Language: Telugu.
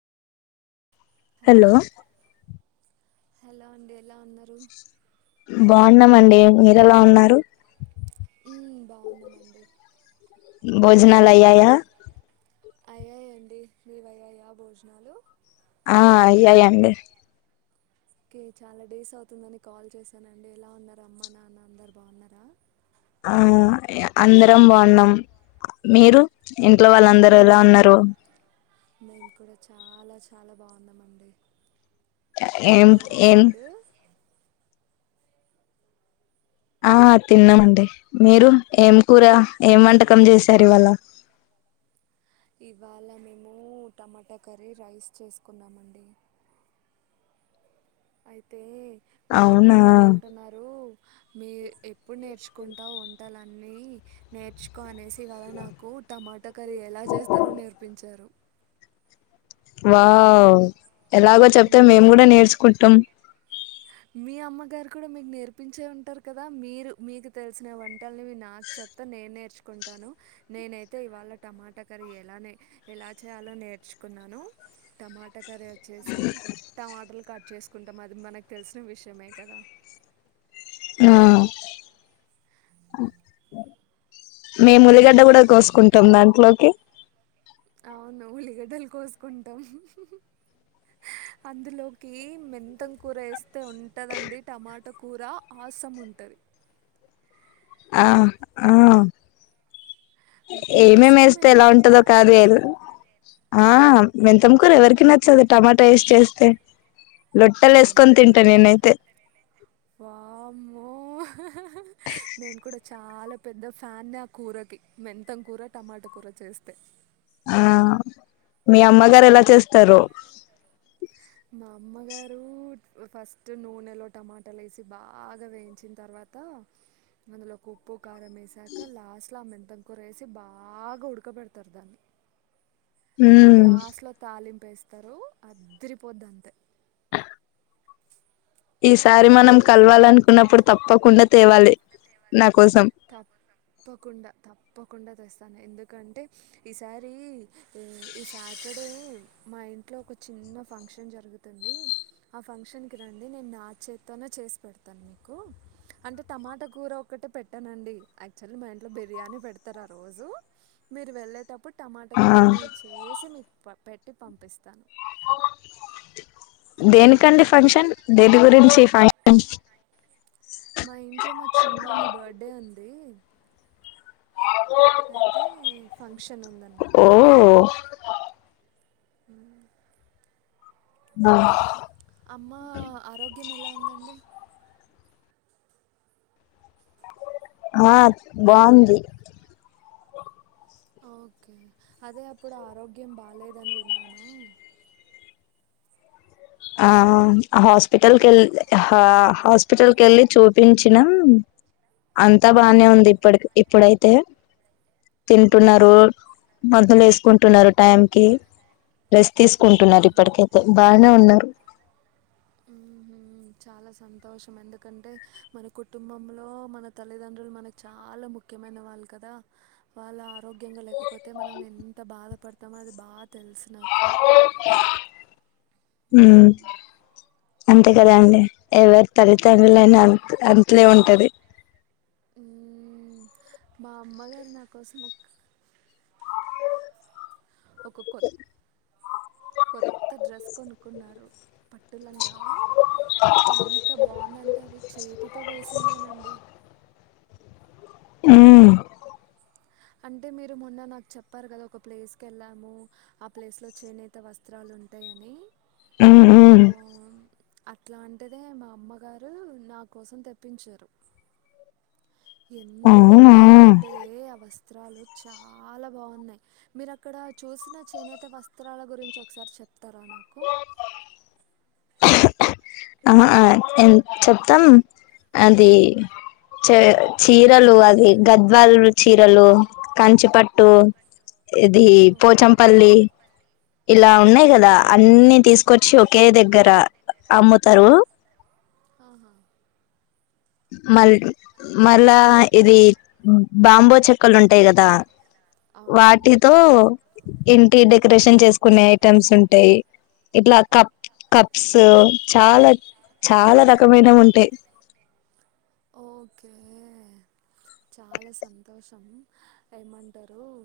హలో హలో అండి ఎలా ఉన్నరు అన్నామండి మీర్ ఎలా ఉన్నారు ఈ బాగుఉన్నాం అండి భోజనాలయయా అయ్యాయాండి మీవయ్యాయా భోజనాలు ఆ ఐ ఐ అండి ఓకే చాలా డేస్ అవుతుందని కాల్ చేశాను అండి ఎలా ఉన్నారు అమ్మ నాన్న అందరు బాగున్నారా ఆ అందరం బాగున్నాం మీరు ఇంట్లో వాళ్ళందర్ ఎలా మ్మ్ ఉన్నరు మేము కూడా చాలా చాలా బాగున్నామండి ఎం తిన్నారా ఎన్ ఫుడ్ ఆ తిన్నామండి మీరు ఏం కూర ఏం వంటకం చేసారు ఇవాళ ఇవాళ మేము టమాటా కర్రీ రైస్ చేసుకున్నామండి అయితే మా అమ్మ అవునా గారు అంటున్నారు మీర్ ఇప్పుడు నేర్చుకుంటా వంటాలన్ అన్నీ నేర్చుకో అనేసి ఇవాళ నాకు టమాట కర్రీ ఎలా చేస్తారో నేర్పించారు వావ్ ఎలాగో చెప్తే మేము మ్మ్. గూడం నేర్చుకుంటాం మీ అమ్మగారు కూడా మీకు నేర్పించే ఉంటారు గదా మీరు మీకు తెలిసిన వంటలని నాకు చెపుతా నేను నేర్చుకుంటాను నేనైతే ఇవాళ టమాటా కర్రీ ఎలానే ఎలా చేయాలో నేర్చుకున్నాను టమాటా కర్రీ వచ్చేసి టమాటలక్ కట్ చేసుకుంటాం అది మనక్ తెలిసిన విషయమే కదా ఆ అ మేము ఉల్లిగడ్డ గుడా ఏంటండి కోసుకుంటాం దాంట్లోకి అవును ఉల్లిగడ్డలు కోసుకుంటాం అందులోకి మెంతం కూర వేస్ తే ఉంటదండి టమాటో కూర ఆసం ఉంటది ఆ ఆ ఏం మీకు ఏం వేస్తే ఇష్టమేనా ఎలా అలాగా ఉంటదో కారేదు ఆ మెంతంకూర ఎవరికి నచ్చదు టమాటా వేసి చేస్తే లోట్టల్ ఎసుకొని అంతే తింటా అంటారా నేనైతే మో హ్ హ్ నేను కూడా చాలా పెద్ద ఫ్యాన్ నా కూరకి మెంతం కూర టమాటా కూర చేస్తే ఆ మీ అమ్మగారు ఎలా చేస్తారు మా అమ్మగారు ఫస్ట్ నూనెలో టమాటాలు వేసి బాగా వేయించిన తర్వాత అందులో ఉప్పు కారం వేసాక లాస్ట్ లో ఆ మెంత మొతం కూర వేసి బాగా ఉడకబెడతారు దాన్ని ఉమ్ లాస్ట్ లో తాలింపు వేస్తారు అదిరిపోద్ది అంతే ఈసారి మనం కలవాలనుకున్నప్పుడు తప్పకుండా తేవాలే నాక తప్పకుండా తప్ప తప్పకుండా తెస్తాను ఎందుకంటే ఈసారి ఈ సాటర్డే మా ఇంట్లో ఒక చిన్న ఫంక్షన్ జరుగుతుంది ఆ ఫంక్షన్ కి రండి నేను నాచేతోనే చేసి పెడతాను మీకు అంటే టమాటా కూర ఒకటే పెట్ట పెటానండి యాక్చువల్లీ మా ఇంట్లో బిర్యానీ పెడతారు ఆ రోజు మీరు వెళ్ళేటప్పుడు టమాటా ఆ కూర నేను చేసి మీకు పంపి పెట్టి పంపిస్తా దేనికండి ఫంక్షన్ దేని గురించి ఫంక్షన్ మా ఇంట్లో మా చిన్ననోనిది బర్త్డే ఉంది అమ్ అయితే ఫంక్షన్ ఉందన్నమాట ఓ ఉ ఆహ్ అమ్మ ఆరోగ్యం ఎలా ఉందండి ఆ బాగుంది అ ఓకే అదే అప్పుడు ఆరోగ్యం బాలేదని విన్నాను ఆ హాస్పిటల్ వెల్ హా హాస్పిటల్ కేళ్ళి చూపించినా అంతా మ్హూ. బానే ఉంది ఇప్పటికి ఇప్పుడైతే ఓకే తింటున్నారు మందులు వేసుకుంటున్నారు టైం కి రెస్ట్ తీసుకుంటున్నారు ఓకే ఇప్పటికైతే బాగానే ఉన్నారు ఉహుమ్ చాలా సంతోషం ఎందుకంటే మన కుటుంబంలో మన తల్లిదండ్రులు మనకు చాలా ముఖ్యమైన వాళ్ళు కదా వాళ్ళ ఆరోగ్యంగా లేకపోతే మనం ఎంత బాధపడుత తమది బాద్ తెలుసు నాకు ఉమ్ అంతే కదండి ఎవరి తల్లితండ్రులు అయినా అంత అంతే ఉంటది ఉమ్ మా అమ్మగారు నాకోసం ఒక ఒక కొ కొత్త డ్రెస్ కొనుక్కున్నారు పట్టు లంగా ఎంత బాగుందంటే అది చేతితో వేసిందేనండి మ్ అంటే మీరు మొన్న నాకు చెప్పారు కదా ఒక ప్లేస్కి వెళ్ళాము ఆ ప్లేస్లో చేనేత వస్త్రాలు ఉంటాయని ఉమ్ ఆ అట్లాంటిదే మా అమ్మగారు నా కోసం తెప్పించారు ఎంత ఉమ్ బాగుందంటే అవస్ వస్త్రాలు చాలా బాగున్నాయి మీరు అక్కడ చూసిన చేనేత వస్త్రాల గురించి ఒకసారి చె త్తర నాకు ఆ ఎ చెప్తాం అది చ చీరలు అది గద్వాలు చీరలు కంచిపట్టు ఇది పోచంపల్లి ఇలా ఆహా ఉన్నాయి కదా అన్నిీ తీసుకొచ్చి కే దగ్గర అమ్ము హలో ఆహా మల్ మళ్ళా ఇది బాంబో చెక్కలు ఉంటాయి కదా అవునవును వాటితో ఇంటిడ డెకరేషన్ చేసుకునే ఐటమ్స్ ఉంటాయి ఇట్లా కప్ కప్స్ చాలా చాలా రకమైన ఉంటాయి ఉంటాయి ఓకే చాలా సంతోషం ఏమంటారు